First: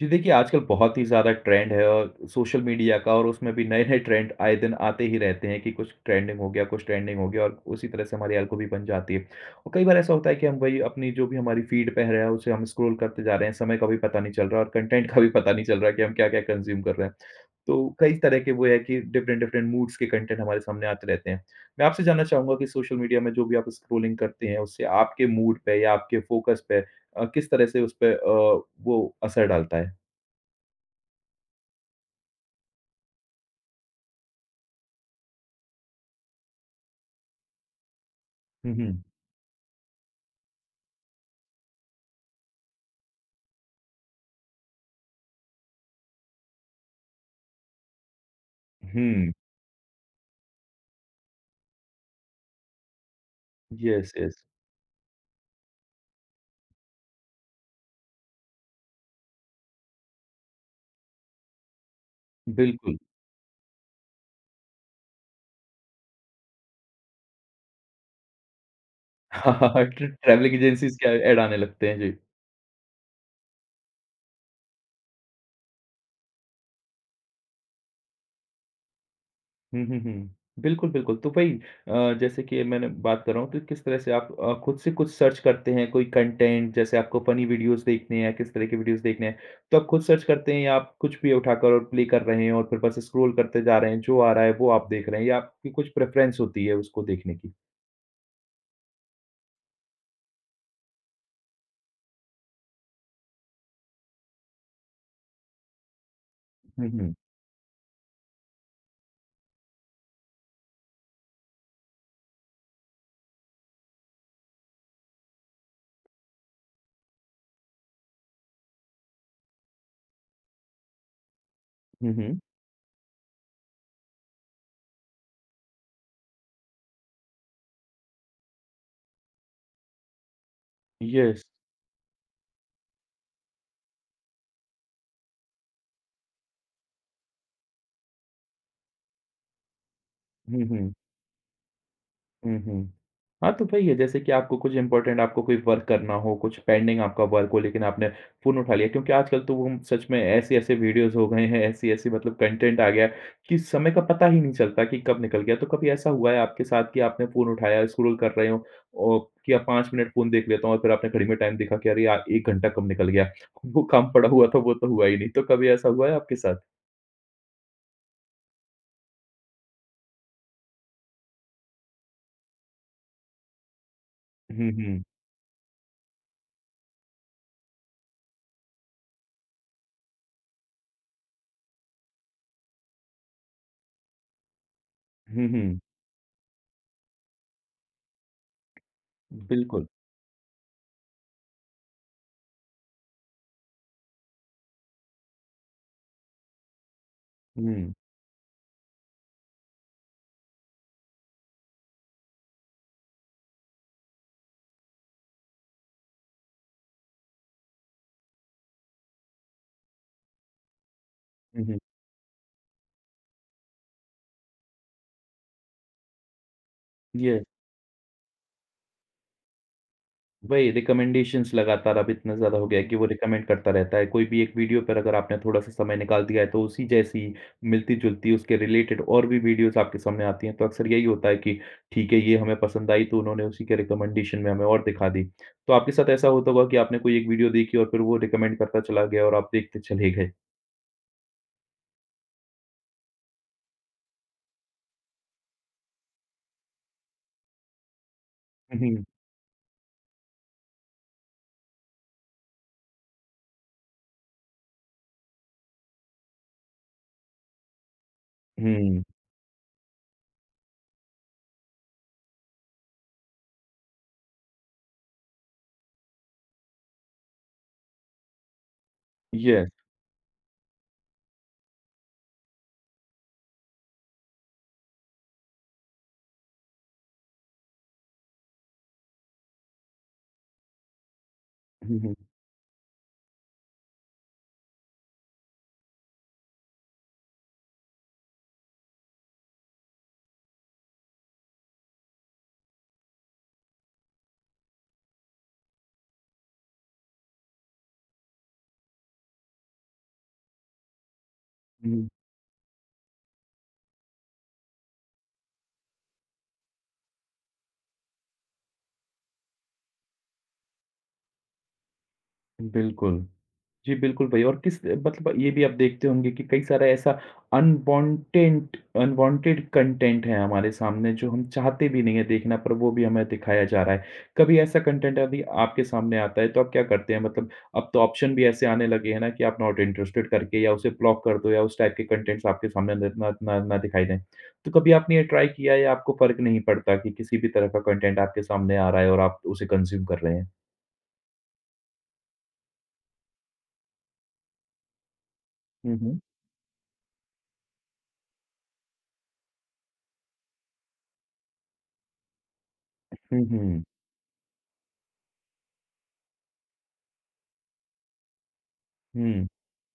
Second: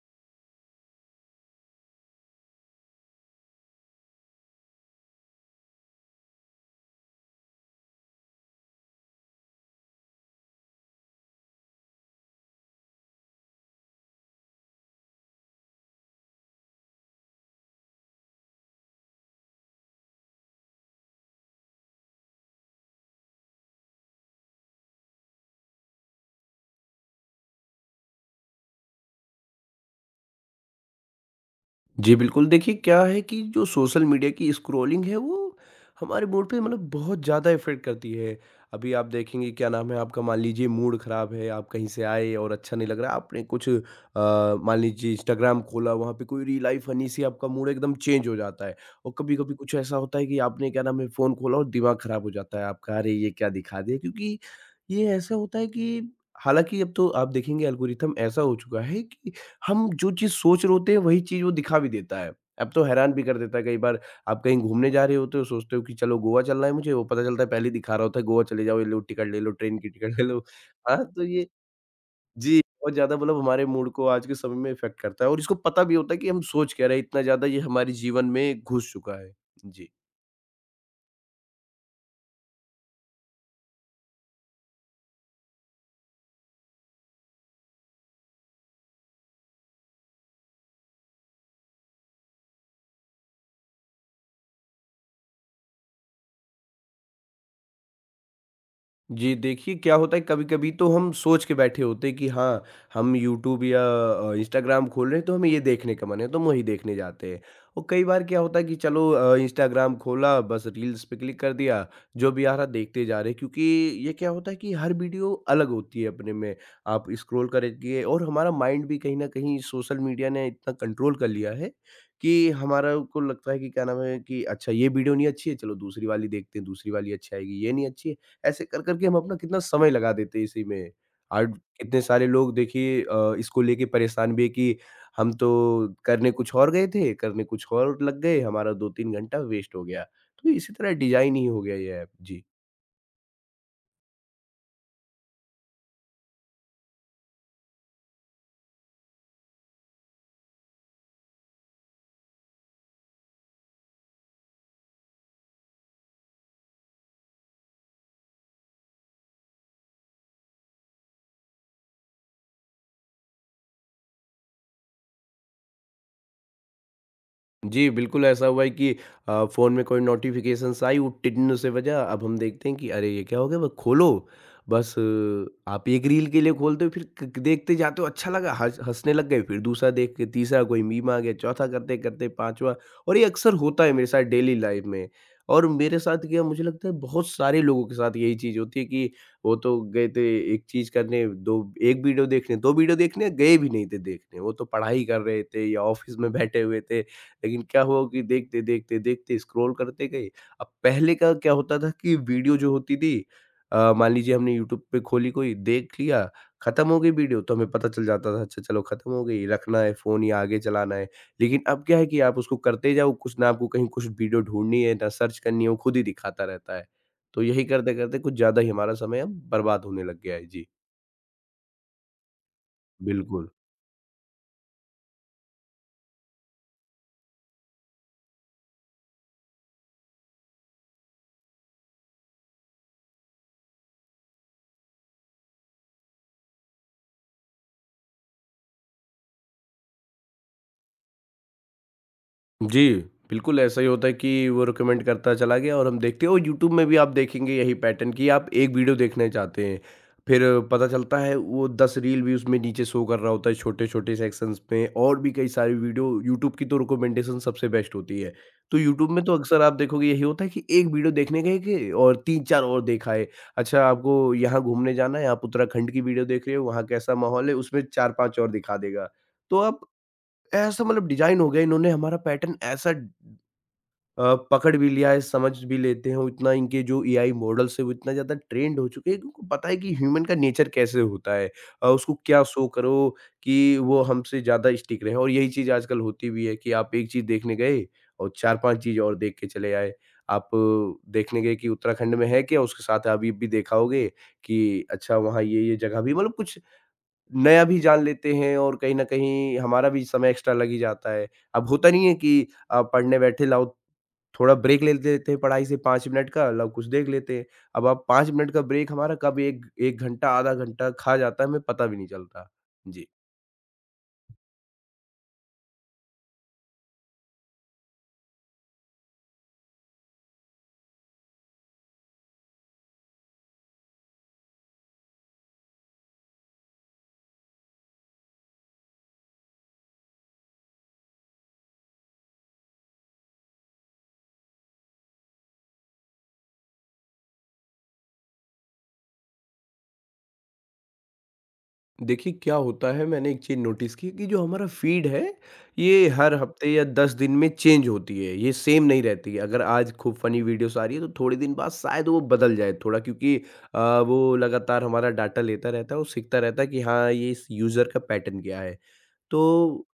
जी देखिए, आजकल बहुत ही ज़्यादा ट्रेंड है और सोशल मीडिया का और उसमें भी नए-नए ट्रेंड आए दिन आते ही रहते हैं कि कुछ ट्रेंडिंग हो गया, कुछ ट्रेंडिंग हो गया और उसी तरह से हमारी एल्गो भी बन जाती है। और कई बार ऐसा होता है कि हम वही अपनी जो भी हमारी फीड पे है उसे हम स्क्रॉल करते जा रहे हैं, समय का भी पता नहीं चल रहा और कंटेंट का भी पता नहीं चल रहा कि हम क्या-क्या कंज़्यूम कर रहे हैं। तो कई तरह के वो है कि डिफरेंट डिफरेंट मूड्स के कंटेंट हमारे सामने आते रहते हैं। मैं आपसे जानना चाहूँगा कि सोशल मीडिया में जो भी आप स्क्रॉलिंग करते हैं, उससे आपके मूड पे या आपके फोकस पे किस तरह से उस पे वो असर डालता है? जी, बिल्कुल। देखिए, क्या है कि जो सोशल मीडिया की स्क्रॉलिंग है, वो हमारे मूड पे मतलब बहुत ज़्यादा इफ़ेक्ट करती है। हुँ, अभी हुँ। आप देखेंगे, क्या नाम है, आपका मान लीजिए मूड ख़राब है, आप कहीं से आए और अच्छा नहीं लग रहा, आपने कुछ मान लीजिए इंस्टाग्राम खोला, वहाँ पे कोई रील आई फ़नी सी, आपका मूड एकदम चेंज हो जाता है। और हुँ, कभी-कभी कुछ ऐसा होता है कि आपने, क्या नाम है, फ़ोन खोला और दिमाग ख़राब हो जाता है आपका, "अरे! ये क्या दिखा दिया।" यस, क्योंकि यस, ये ऐसा होता है कि, हालाँकि अब तो आप देखेंगे एल्गोरिथम ऐसा हो चुका है कि हम जो चीज़ सोच रहे होते हैं वही चीज़ वो दिखा भी देता है। अब तो बिल्कुल। हैरान भी कर देता है कई बार, आप कहीं घूमने जा रहे होते हो तो सोचते हो कि चलो गोवा चलना है मुझे, वो पता चलता है पहले ही दिखा रहा होता है गोवा चले जाओ, ये लो टिकट ले लो, ट्रेन की टिकट ले लो। ट्रैवलिंग एजेंसीज़ हाँ, के तो ऐड ये आने लगते हैं, जी। जी, बहुत ज़्यादा मतलब हमारे मूड को आज के समय में इफ़ेक्ट करता है, और इसको पता भी होता है कि हम सोच क्या रहे हैं, इतना ज़्यादा ये हमारे जीवन में घुस चुका है। हुँ, जी। हुँ, हुँ। बिल्कुल, बिल्कुल, तो वही जैसे कि मैंने बात कर रहा हूँ, तो किस तरह से आप खुद से कुछ सर्च करते हैं, कोई कंटेंट जैसे आपको फनी वीडियोज़ देखने हैं, किस तरह के वीडियोज़ देखने हैं, तो आप खुद सर्च करते हैं या आप कुछ भी उठाकर और प्ले कर रहे हैं और फिर बस स्क्रॉल करते जा रहे हैं, जो आ रहा है वो आप देख रहे हैं या आपकी कुछ प्रेफ़रेंस होती है उसको देखने की? जी, देखिए क्या होता है, कभी-कभी तो हम सोच के बैठे होते हैं कि हाँ, हम यूट्यूब या इंस्टाग्राम खोल रहे हैं, तो हमें ये देखने का मन है तो हम वही हुँ, देखने हुँ। जाते हैं। और कई बार क्या होता है कि चलो इंस्टाग्राम खोला बस रील्स पे क्लिक कर दिया, जो भी आ रहा देखते जा रहे हैं, क्योंकि ये क्या होता है कि हर वीडियो अलग होती है अपने में। आप स्क्रॉल करेंगे, और हमारा माइंड भी कहीं न कहीं सोशल मीडिया ने इतना कंट्रोल कर लिया है हुँ, हुँ। कि हमारा को लगता है कि क्या नाम है कि अच्छा ये वीडियो नहीं अच्छी है, चलो दूसरी वाली देखते हैं, दूसरी वाली अच्छी आएगी, ये नहीं अच्छी है, ऐसे कर करके हम अपना कितना समय लगा देते हैं इसी में। यस। और कितने सारे लोग देखिए इसको लेके परेशान भी है कि हम तो करने कुछ और गए थे, करने कुछ और लग गए, हमारा 2-3 घंटा वेस्ट हो गया। तो हुँ, इसी तरह हुँ। डिज़ाइन ही हो गया ये ऐप। जी। हुँ, हुँ। हाँ, तो वही है जैसे कि आपको कुछ इम्पोर्टेंट आपको कोई वर्क करना हो, कुछ पेंडिंग आपका वर्क हो लेकिन आपने फ़ोन उठा लिया क्योंकि आजकल तो वो सच में ऐसे-ऐसे वीडियोज़ हो गए हैं, ऐसी-ऐसी मतलब कंटेंट आ गया है कि समय का पता ही नहीं चलता कि कब निकल गया। तो कभी ऐसा हुआ है आपके साथ कि आपने फ़ोन उठाया, स्क्रॉल कर रहे हो और कि अब 5 मिनट फ़ोन देख लेता हूँ और फिर आपने घड़ी में टाइम देखा कि अरे यार 1 घंटा कब निकल गया। वो काम पड़ा हुआ था वो तो हुआ ही नहीं। तो कभी ऐसा हुआ है आपके साथ? जी, बिल्कुल ऐसा हुआ है कि फ़ोन में कोई नोटिफ़िकेशंस आई, उट्टीडन से बजा, अब हम देखते हैं कि अरे! ये क्या हो गया? हुँ, बस हुँ। आप एक रील के लिए खोलते हो, फिर क क देखते जाते हो, अच्छा लगा, हँसने लग गए, फिर दूसरा देख के तीसरा कोई मीम आ गया, चौथा करते-करते पाँचवाँ। और ये अक्सर होता है मेरे साथ डेली लाइफ़ में। हुँ, और हुँ। मेरे साथ क्या, मुझे लगता है बहुत सारे लोगों के साथ यही चीज़ होती है कि वो तो बिल्कुल। गए थे एक चीज़ करने, दो एक वीडियो देखने, 2 वीडियो देखने गए भी नहीं थे देखने, वो तो पढ़ाई कर रहे थे या ऑफ़िस में बैठे हुए थे। लेकिन क्या हुँ। हुआ कि देखते, देखते, देखते स्क्रॉल करते गए। अब पहले का क्या होता था कि वीडियो जो होती थी, मान लीजिए हमने यूट्यूब पे खोली कोई, देख लिया, खत्म हो गई वीडियो, तो हमें पता चल जाता था अच्छा चलो खत्म हो गई, रखना है फ़ोन या आगे चलाना है। लेकिन हुँ, हुँ। अब क्या है कि आप उसको करते जाओ, कुछ ना आपको कहीं कुछ वीडियो ढूँढनी है, ना सर्च करनी है, वो खुद ही दिखाता रहता है। तो ये यही करते-करते कुछ ज़्यादा ही हमारा समय अब बर्बाद होने लग गया है। जी, वही रिकमेंडेशंस लगातार अब इतना ज़्यादा हो गया है कि वो रिकमेंड बिल्कुल। करता रहता है। कोई भी एक वीडियो पर अगर आपने थोड़ा-सा समय निकाल दिया है, तो उसी जैसी मिलती-जुलती उसके रिलेटेड और भी वीडियोज़ आपके सामने आती हैं। तो अक्सर यही होता है कि ठीक है, ये हमें पसंद आई तो उन्होंने उसी के रिकमेंडेशन में हमें और दिखा दी। तो आपके साथ ऐसा होता होगा कि आपने कोई एक वीडियो देखी और फिर वो रिकमेंड करता चला गया और आप देखते चले गए। जी, बिल्कुल ऐसा ही होता है कि वो रिकमेंड करता चला गया और हम देखते हैं, और यूट्यूब में भी आप देखेंगे यही पैटर्न कि आप एक हुँ, वीडियो हुँ। देखना चाहते हैं, फिर पता चलता है वो 10 रील भी उसमें नीचे शो कर रहा होता है छोटे-छोटे सेक्शंस में, और भी कई सारी वीडियो यूट्यूब की तो रिकमेंडेशन सबसे बेस्ट होती है। तो हुँ। यूट्यूब में तो अक्सर आप देखोगे यही होता है कि एक वीडियो देखने गए के और 3-4 और देखा है। अच्छा आपको यहाँ घूमने जाना है, आप उत्तराखंड की वीडियो देख रहे हो, वहाँ कैसा माहौल है, उसमें 4-5 और दिखा देगा। तो येस। आप ऐसा मतलब डिज़ाइन हो गया, इन्होंने हमारा पैटर्न ऐसा पकड़ भी लिया है, समझ भी लेते हैं, उतना इनके जो एआई मॉडल्स हैं वो इतना ज़्यादा ट्रेंड हो चुके हैं कि उनको पता है कि ह्यूमन का नेचर कैसे होता है। हुँ, उसको हुँ। क्या शो करो कि वो हमसे ज़्यादा स्टिक रहे, और यही चीज़ आजकल होती भी है कि आप एक चीज़ देखने गए और 4-5 चीज़ और देख के चले आए। आप देखने गए कि उत्तराखंड में है क्या, उसके साथ आप ये भी देखा होगे कि अच्छा वहाँ ये जगह भी मतलब कुछ नया भी जान लेते हैं, और कहीं न कहीं हमारा भी समय एक्स्ट्रा लग ही जाता है। अब होता नहीं है कि पढ़ने बैठे लाओ थोड़ा ब्रेक ले लेते हैं पढ़ाई से 5 मिनट का, लाओ कुछ देख लेते हैं। अब आप 5 मिनट का ब्रेक हमारा कब 1 घंटा, आधा घंटा खा जाता है, हमें पता भी नहीं चलता। हुँ, जी। बिल्कुल। जी, बिल्कुल भई और किस मतलब ये भी आप देखते होंगे कि कई सारा ऐसा अनवांटेड अनवांटेड कंटेंट है हमारे सामने जो हम चाहते भी नहीं है देखना पर वो भी हमें दिखाया जा रहा है। कभी ऐसा कंटेंट यदि आपके सामने आता है तो आप क्या करते हैं? मतलब अब तो ऑप्शन भी ऐसे आने लगे हैं ना कि आप नॉट इंटरेस्टेड करके या उसे ब्लॉक कर दो या उस टाइप के कंटेंट्स आपके सामने न ना ना ना दिखाई दें। तो कभी आपने ये ट्राई किया या आपको फ़र्क नहीं पड़ता कि किसी भी तरह का कंटेंट आपके सामने आ रहा है और आप उसे कंज़्यूम कर रहे हैं? देखिए क्या होता है, मैंने एक चीज़ नोटिस की कि जो हमारा फीड है हुँ, ये हुँ। हर हफ्ते या 10 दिन में चेंज होती है, ये सेम नहीं रहती है। अगर आज खूब फनी वीडियोस आ रही है तो थोड़े दिन बाद शायद वो बदल जाए थोड़ा, क्योंकि हुँ, अ, हुँ। वो लगातार हमारा डाटा लेता रहता है और सीखता रहता है कि हाँ, ये इस यूज़र का पैटर्न क्या है, हुँ। तो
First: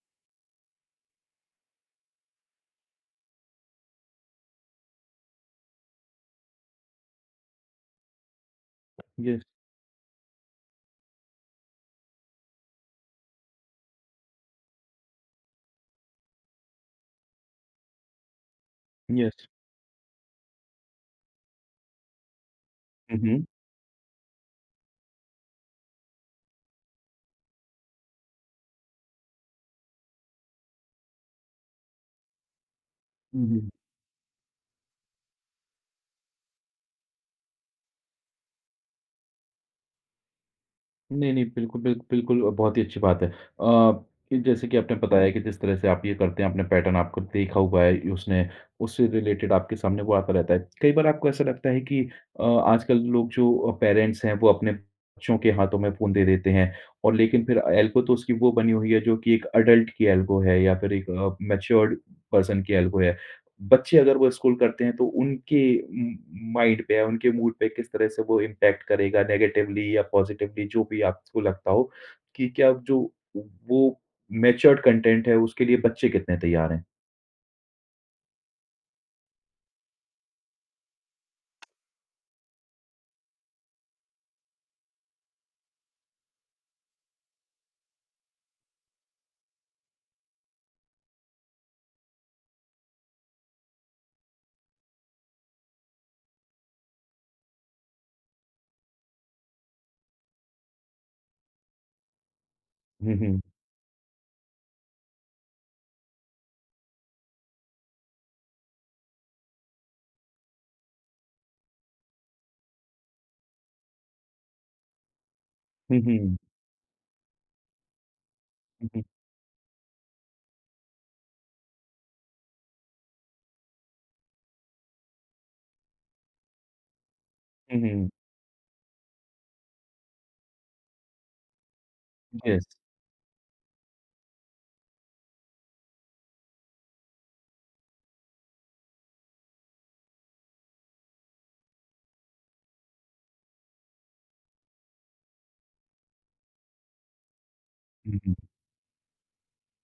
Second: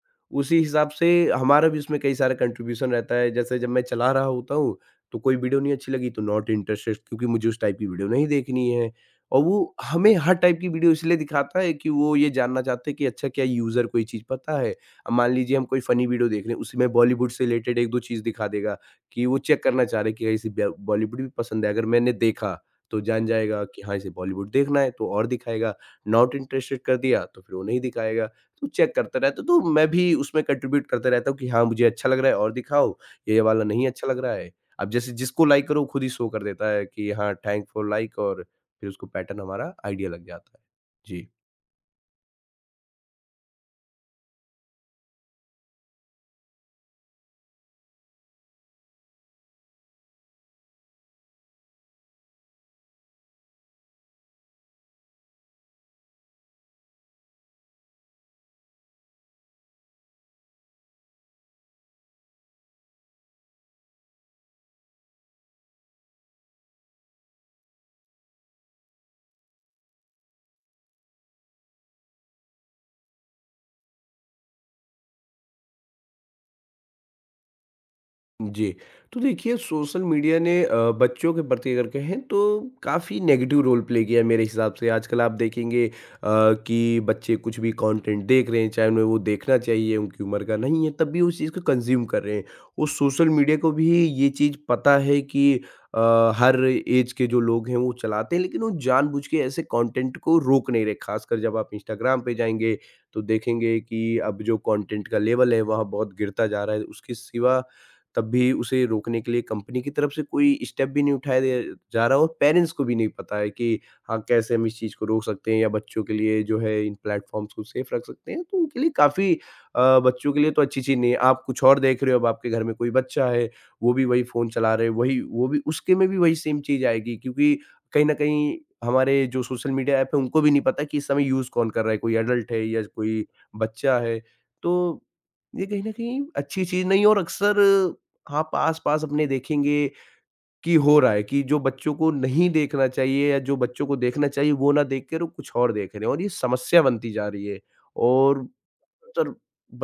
उसी हिसाब से हमारा भी उसमें कई सारा कंट्रीब्यूशन रहता है। जैसे जब मैं चला रहा होता हूँ, तो कोई वीडियो नहीं अच्छी लगी तो नॉट इंटरेस्टेड, क्योंकि मुझे उस टाइप की वीडियो नहीं देखनी है। और यस, वो हमें हर टाइप की वीडियो इसलिए दिखाता है कि वो ये जानना चाहते हैं कि अच्छा, क्या यूज़र को ये चीज़ पता है? अब मान लीजिए हम कोई फ़नी वीडियो देख रहे हैं, उसी में बॉलीवुड से रिलेटेड 1-2 चीज़ दिखा देगा, कि वो यस। चेक करना चाह रहे हैं कि क्या इसे ब बॉलीवुड भी पसंद है। अगर मैंने देखा तो हुँ, जान हुँ। जाएगा कि हाँ, इसे बॉलीवुड देखना है तो और दिखाएगा। नॉट इंटरेस्टेड कर दिया तो फिर वो नहीं दिखाएगा। तो चेक करता रहता हूँ, तो मैं भी उसमें कंट्रीब्यूट करता रहता हूँ कि हाँ, मुझे अच्छा लग रहा है और दिखाओ, ये जी। वाला नहीं अच्छा लग रहा है। अब जैसे जिसको लाइक करो, वो खुद ही शो कर देता है कि हाँ, थैंक्स फॉर लाइक, और फिर उसको पैटर्न हमारा आइडिया लग जाता है। जी। नहीं, नहीं, बिल्कुल, बिल्कुल बहुत ही अच्छी बात है। कि जैसे कि आपने बताया कि जिस तरह से आप ये करते हैं, आपने पैटर्न आपको देखा हुआ है, ये उसने उससे रिलेटेड आपके सामने वो आता रहता है। कई बार आपको ऐसा लगता है कि आजकल लोग जो पेरेंट्स हैं, वो अपने बच्चों के हाथों में फ़ोन दे देते हैं और लेकिन फिर एल्गो तो उसकी वो बनी हुई है, जो कि एक अडल्ट की एल्गो है या फिर एक मैच्योर्ड पर्सन की एल्गो है। बच्चे अगर वो स्क्रॉल करते हैं तो उनके म माइंड पे या उनके मूड पे किस तरह से वो इम्पैक्ट करेगा नेगेटिवली या पॉज़िटिवली जो भी आपको लगता हो, कि क्या जो वो मैच्योर्ड कंटेंट है उसके लिए बच्चे कितने तैयार हैं? जी। तो देखिए, सोशल मीडिया ने बच्चों के प्रति अगर कहें तो काफ़ी नेगेटिव रोल प्ले किया है मेरे हिसाब से। आजकल आप देखेंगे कि बच्चे कुछ भी कंटेंट देख रहे हैं, चाहे उन्हें वो देखना चाहिए, उनकी उम्र का नहीं है, तब भी उस चीज़ को कंज़्यूम कर रहे हैं। और सोशल मीडिया को भी ये चीज़ पता है कि हर ऐज के जो लोग हैं वो चलाते हैं, लेकिन वो जानबूझ के ऐसे कंटेंट को रोक नहीं रहे। ख़ासकर जब आप इंस्टाग्राम पे जाएँगे, हुँ, तो हुँ। देखेंगे कि अब जो कंटेंट का लेवल है वहाँ बहुत गिरता जा रहा है। उसके सिवा, तब भी उसे रोकने के लिए कंपनी की तरफ से कोई स्टेप भी नहीं उठाया दे जा रहा, और पेरेंट्स को भी नहीं पता है कि हाँ, कैसे हम इस चीज़ को रोक सकते हैं या हुँ, बच्चों के हुँ। लिए जो है इन प्लेटफ़ॉर्म्स को सेफ़ रख सकते हैं। तो उनके लिए हुँ, हुँ। काफ़ी बच्चों के लिए तो अच्छी चीज़ नहीं है। आप कुछ और देख रहे हो, अब आपके घर में कोई बच्चा है, वो भी वही फ़ोन चला रहे हैं, वही वो भी उसके में भी वही सेम चीज़ आएगी, क्योंकि हुँ, कहीं हुँ। न कहीं हमारे जो सोशल मीडिया ऐप है, उनको भी नहीं पता कि इस समय यूज़ कौन कर रहा है, कोई एडल्ट है येस। या कोई बच्चा है। तो ये कहीं न कहीं अच्छी चीज़ नहीं है, और अक्सर हाँ, पास-पास अपने देखेंगे कि हो रहा है कि जो बच्चों को नहीं देखना चाहिए या जो बच्चों को देखना चाहिए वो ना देख के वो कुछ और देख रहे हैं, और ये समस्या बनती जा रही है, हुँ, हुँ। और तर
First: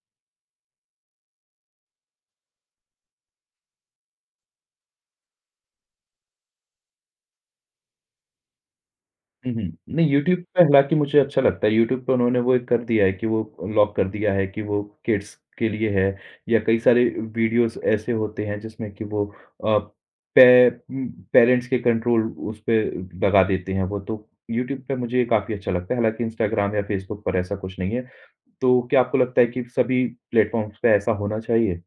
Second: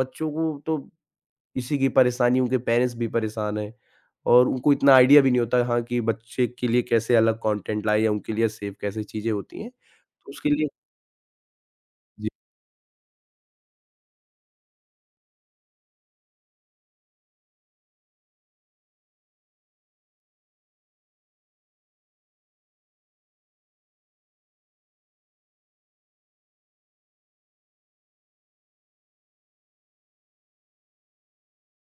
बच्चों को तो इसी की परेशानी, उनके पेरेंट्स भी परेशान हैं, और उनको इतना आइडिया भी नहीं होता हाँ, कि बच्चे के लिए कैसे अलग कंटेंट लाएँ या उनके लिए सेफ कैसे चीज़ें हुँ, होती हैं, हुँ। नहीं तो यूट्यूब उसके पे लिए हालाँकि मुझे अच्छा लगता है, यूट्यूब पे उन्होंने वो एक कर दिया है कि वो लॉक कर दिया है कि वो किड्स के लिए है या कई सारे वीडियोज़ ऐसे होते हैं जिसमें कि वो अ, पे उम, पेरेंट्स के कंट्रोल उस पे लगा देते हैं वो, तो यूट्यूब पे मुझे ये काफ़ी अच्छा लगता है, हालाँकि इंस्टाग्राम या फ़ेसबुक पर ऐसा कुछ नहीं है। तो क्या आपको लगता है कि सभी प्लेटफ़ॉर्म्स पे ऐसा होना चाहिए?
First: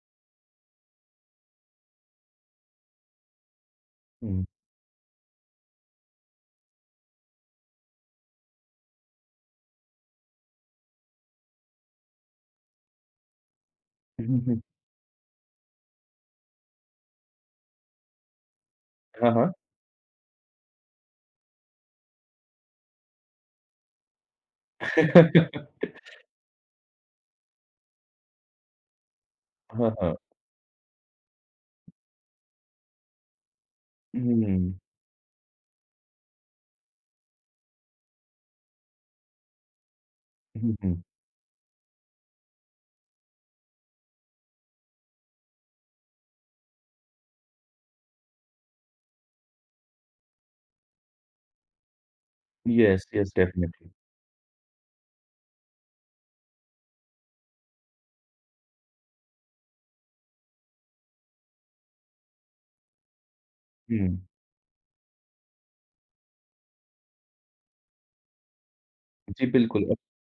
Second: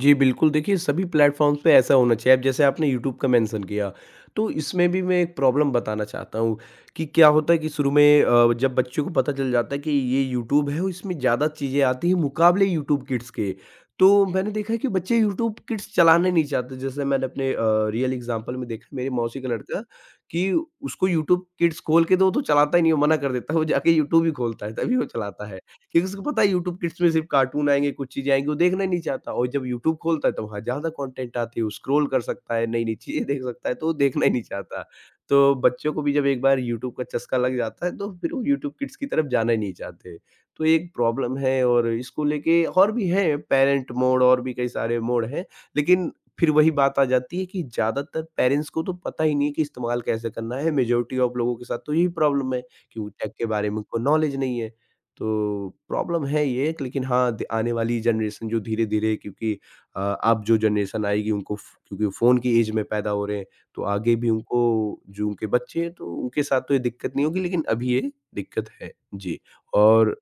जी, बिल्कुल, देखिए सभी प्लेटफ़ॉर्म्स पे ऐसा होना चाहिए। अब जैसे आपने यूट्यूब का मेंशन किया, हुँ। तो इसमें भी मैं एक प्रॉब्लम बताना चाहता हूँ कि क्या होता है कि शुरू में जब बच्चों को पता चल जाता है कि ये यूट्यूब है और इसमें ज़्यादा चीज़ें आती हैं मुकाबले यूट्यूब किड्स के, तो हुँ, मैंने हुँ। देखा है कि बच्चे यूट्यूब किड्स चलाना नहीं चाहते। जैसे मैंने अपने रियल एग्ज़ाम्पल में देखा, मेरी हाँ, मौसी का हाँ। लड़का कि उसको यूट्यूब किड्स खोल के दो, तो चलाता ही नहीं, वो मना कर देता है, वो जाके यूट्यूब ही खोलता है, तभी वो चलाता है। क्योंकि उसको पता है यूट्यूब किड्स में सिर्फ कार्टून आएँगे, कुछ चीज़ें आएँगी, वो देखना ही नहीं चाहता और जब हाँ, यूट्यूब हाँ। खोलता है तो वहाँ ज़्यादा कंटेंट आती है, वो स्क्रॉल कर सकता है, नई-नई चीज़ें देख सकता है, तो वो देखना ही नहीं हुँ। चाहता। तो बच्चों को भी जब एक बार यूट्यूब का चस्का लग जाता है, तो फिर वो यूट्यूब किड्स की तरफ जाना ही नहीं चाहते। तो ये हुँ, एक हुँ। प्रॉब्लम है और इसको लेके और भी हैं पेरेंट मोड और भी कई सारे मोड हैं, लेकिन फिर वही बात आ जाती है कि ज़्यादातर पेरेंट्स को तो पता ही नहीं है कि इस्तेमाल कैसे करना है, मेजॉरिटी ऑफ लोगों के साथ तो यही प्रॉब्लम है कि येस, वो टेक येस के बारे में डेफ़िनिटली। उनको नॉलेज नहीं है। तो प्रॉब्लम है ये एक, लेकिन हाँ, आने वाली जनरेशन जो धीरे धीरे, क्योंकि अब जो जनरेशन आएगी उनको क्योंकि फ़ोन की एज में पैदा हो रहे हैं, तो आगे हुँ। भी उनको, जो उनके बच्चे हैं तो उनके साथ तो ये दिक्कत नहीं होगी, लेकिन अभी ये दिक्कत है। जी। जी, बिल्कुल और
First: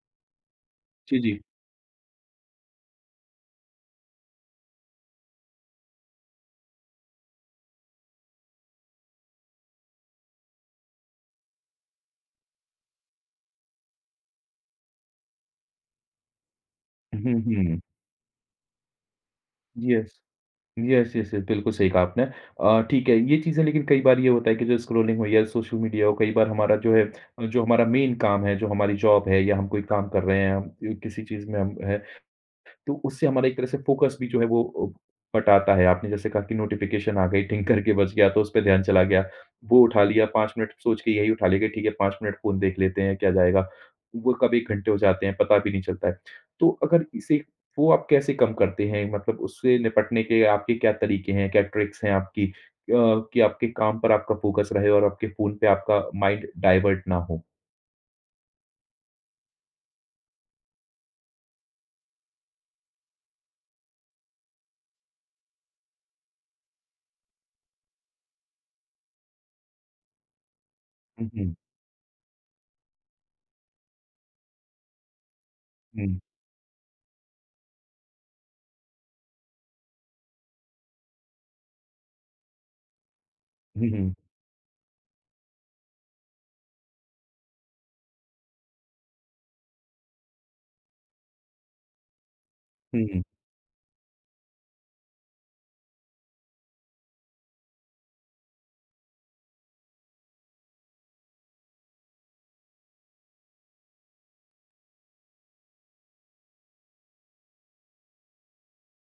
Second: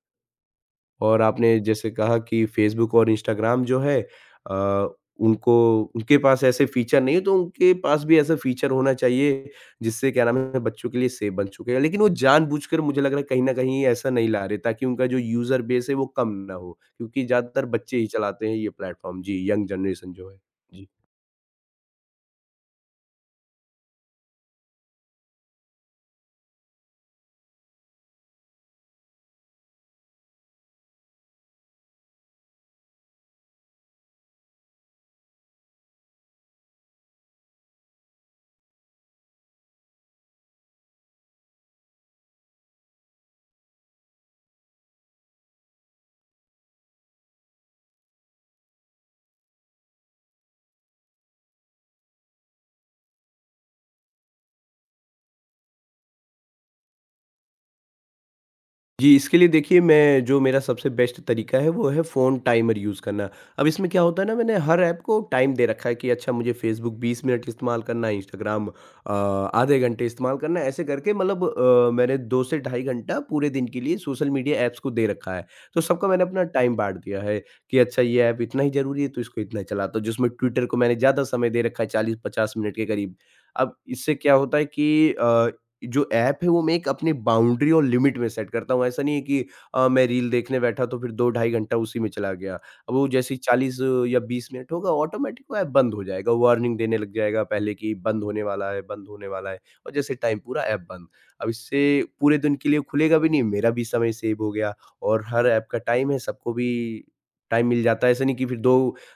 जी, और जी। आपने जैसे कहा कि फ़ेसबुक और इंस्टाग्राम जो है, अ, उनको, उनके पास ऐसे फ़ीचर नहीं है, तो उनके पास भी ऐसा फ़ीचर होना चाहिए, जिससे क्या नाम है बच्चों के लिए सेफ़ बन चुके हैं। लेकिन वो जानबूझकर, मुझे लग रहा है कहीं न कहीं, ऐसा नहीं ला रहे ताकि उनका जो यूज़र बेस है वो कम ना हो, क्योंकि हुँ, ज़्यादातर हुँ। बच्चे ही चलाते हैं ये प्लेटफ़ॉर्म। जी, यंग यस, जनरेशन जो है। जी। यस, यस, यस, बिल्कुल सही कहा आपने। ठीक है, ये चीज़ें लेकिन कई बार ये होता है कि जो स्क्रॉलिंग हो या सोशल मीडिया हो, कई बार हमारा जो है, जो हमारा मेन काम है, जो हमारी जॉब है या हम कोई काम कर रहे हैं, हम किसी चीज़ में हम हैं तो उससे हमारा एक तरह से फोकस भी जो है वो हटाता है। आपने जैसे कहा कि नोटिफ़िकेशन आ गई, टिंग करके बज गया तो उस पे ध्यान चला गया। वो उठा लिया 5 मिनट सोच के यही उठा लेंगे, ठीक है 5 मिनट फ़ोन देख लेते हैं, क्या जाएगा। वो कब 1 घंटे हो जाते हैं पता भी नहीं चलता है। तो अगर इसे वो आप कैसे कम करते हैं? मतलब उससे निपटने के आपके क्या तरीके हैं, क्या ट्रिक्स हैं आपकी अ, कि आपके काम पर आपका फोकस रहे और आपके फ़ोन पे आपका माइंड डाइवर्ट ना हो? जी, इसके लिए देखिए, मैं, जो मेरा सबसे बेस्ट तरीका है वो है फ़ोन टाइमर यूज़ करना। अब इसमें क्या होता है ना, मैंने हर ऐप को टाइम दे रखा है कि अच्छा मुझे फ़ेसबुक 20 मिनट इस्तेमाल करना है, इंस्टाग्राम आधे घंटे इस्तेमाल करना है, ऐसे करके, हुँ, मतलब हुँ। मैंने 2 से 2.5 घंटा पूरे दिन के लिए सोशल मीडिया ऐप्स को दे रखा है। तो सबका हुँ। मैंने अपना टाइम बाँट दिया है कि अच्छा ये ऐप इतना ही ज़रूरी है तो इसको इतना ही चलाता हूँ। जिसमें ट्विटर को मैंने ज़्यादा समय दे रखा है, 40-50 मिनट के करीब। अब हुँ, हुँ। इससे क्या होता है कि जो ऐप है वो मैं एक अपनी बाउंड्री और लिमिट में सेट करता हूँ। ऐसा नहीं है कि मैं रील देखने बैठा तो फिर 2 2.5 घंटा उसी में चला गया। अब हुँ, वो हुँ। जैसे ही 40 या 20 मिनट होगा, ऑटोमेटिक वो ऐप बंद हो जाएगा, वार्निंग देने लग जाएगा पहले कि बंद होने वाला है, बंद होने वाला है और जैसे टाइम पूरा, ऐप बंद। अब इससे पूरे दिन के लिए खुलेगा भी नहीं, मेरा भी समय सेव हो गया और हर ऐप का टाइम है, सबको भी टाइम मिल जाता है। ऐसा नहीं कि फिर 2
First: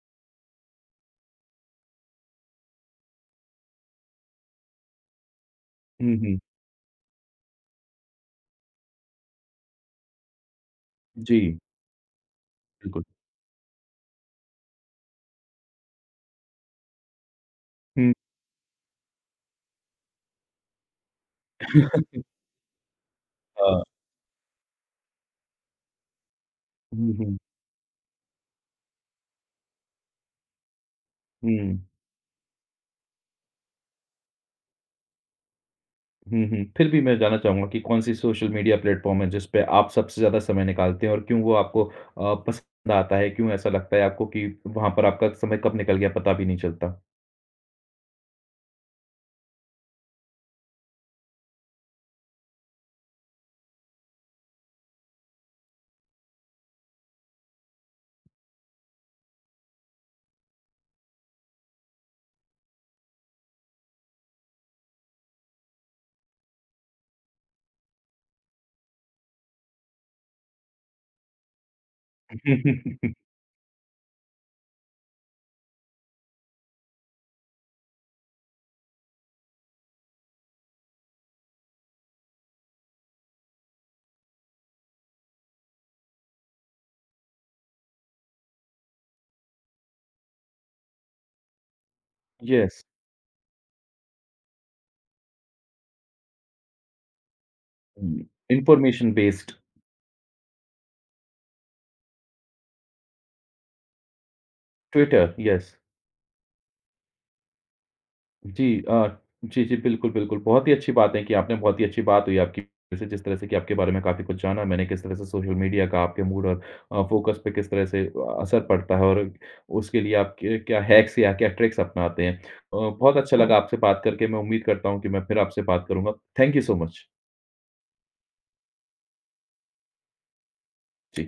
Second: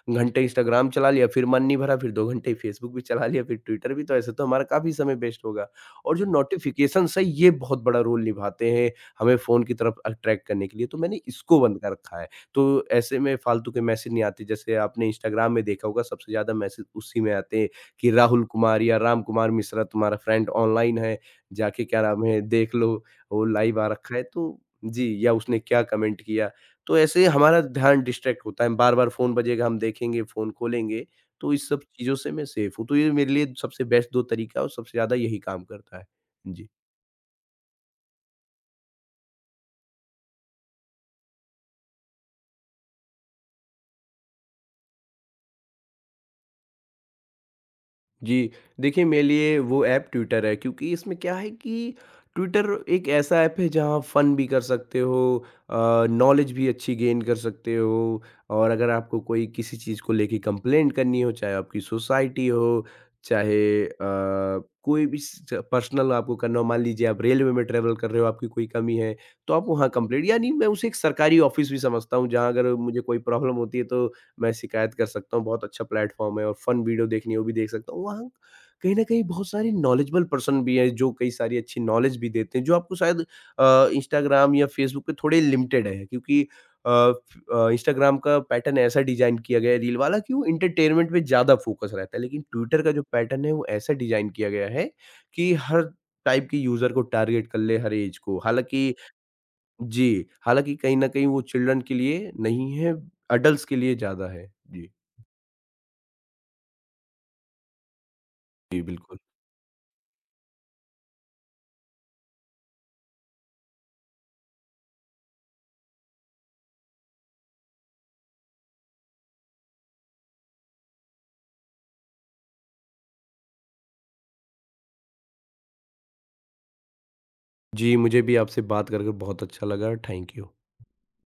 घंटे इंस्टाग्राम चला लिया, फिर मन नहीं भरा, फिर 2 घंटे फेसबुक भी चला लिया, फिर ट्विटर भी, तो ऐसे तो हमारा काफ़ी समय वेस्ट होगा। हुँ, और जो हुँ। नोटिफ़िकेशंस है ये बहुत बड़ा रोल निभाते हैं हमें फ़ोन की तरफ अट्रैक्ट करने के लिए, तो मैंने जी, इसको बंद कर रखा है। तो बिल्कुल। ऐसे में फ़ालतू के मैसेज नहीं आते, जैसे आपने इंस्टाग्राम में देखा होगा सबसे ज़्यादा मैसेज उसी में आते हैं कि हुँ। राहुल कुमार या राम कुमार मिश्रा तुम्हारा फ्रेंड ऑनलाइन है, जाके क्या नाम है देख लो, वो लाइव हाँ। आ रखा है तो, जी, या उसने क्या कमेंट किया। तो हुँ, ऐसे हुँ। हमारा ध्यान डिस्ट्रैक्ट होता है, बार-बार फ़ोन बजेगा, हम देखेंगे, फ़ोन खोलेंगे, तो इस हुँ। सब चीज़ों से मैं सेफ हूँ, तो ये मेरे लिए सबसे बेस्ट 2 तरीका है और सबसे ज़्यादा यही काम करता है। हुँ, हुँ। जी। फिर भी मैं जानना चाहूँगा कि कौन-सी सोशल मीडिया प्लेटफ़ॉर्म है जिस पे आप सबसे ज़्यादा समय निकालते हैं और क्यों वो आपको पसंद आता है? क्यों ऐसा लगता है आपको कि वहाँ पर आपका समय कब निकल गया पता भी नहीं चलता? जी, देखिए मेरे लिए वो ऐप ट्विटर है, क्योंकि इसमें क्या है कि ट्विटर एक ऐसा ऐप है जहाँ फन भी कर सकते हो, अ, नॉलेज भी अच्छी गेन कर सकते हो, और अगर आपको कोई किसी चीज़ को लेके कंप्लेंट करनी हो, चाहे आपकी सोसाइटी हो, चाहे कोई भी स पर्सनल आपको करना हो, मान लीजिए आप रेलवे में ट्रैवल कर रहे हो, आपकी कोई कमी है, तो आप वहाँ कंप्लेंट, यानी मैं उसे एक सरकारी ऑफ़िस भी समझता हूँ, जहाँ अगर मुझे कोई प्रॉब्लम होती है तो मैं शिकायत कर सकता हूँ, बहुत अच्छा प्लेटफ़ॉर्म है और फन वीडियो देखनी है वो भी देख सकता हूँ। वहाँ कहीं न कहीं बहुत सारी नॉलेजेबल पर्सन भी हैं जो कई सारी अच्छी नॉलेज भी देते हैं, जो आपको शायद इंस्टाग्राम या फ़ेसबुक पे थोड़े लिमिटेड है, क्योंकि इंस्टाग्राम का पैटर्न ऐसा डिज़ाइन किया गया है रील वाला कि वो एंटरटेनमेंट पे ज़्यादा फ़ोकस रहता है। लेकिन ट्विटर येस। का जो पैटर्न है वो ऐसा डिज़ाइन किया गया है कि हर टाइप के यूज़र को टारगेट कर ले, हर ऐज हुँ। को। हालाँकि, इन्फॉर्मेशन बेस्ड, जी, हालाँकि कहीं न कहीं वो चिल्ड्रन के लिए नहीं है, एडल्ट्स के लिए ज़्यादा है। जी। Twitter, yes. जी जी, बिल्कुल। अ, जी, जी, बिल्कुल, बिल्कुल। बहुत ही अच्छी बात है कि आपने बहुत ही अच्छी बात हुई आपकी जैसे जिस तरह से कि आपके बारे में काफ़ी कुछ जाना मैंने, किस तरह से सोशल मीडिया का आपके मूड और फ़ोकस पे किस तरह से असर पड़ता है और उसके लिए आप क क्या हैक्स या क्या ट्रिक्स अपनाते हैं। बहुत अच्छा हुँ। लगा आपसे बात करके, मैं उम्मीद करता हूँ कि मैं फिर आपसे बात करूँगा। Thank you so much. जी, मुझे भी आपसे बात कर कर बहुत अच्छा लगा, थैंक यू। जी।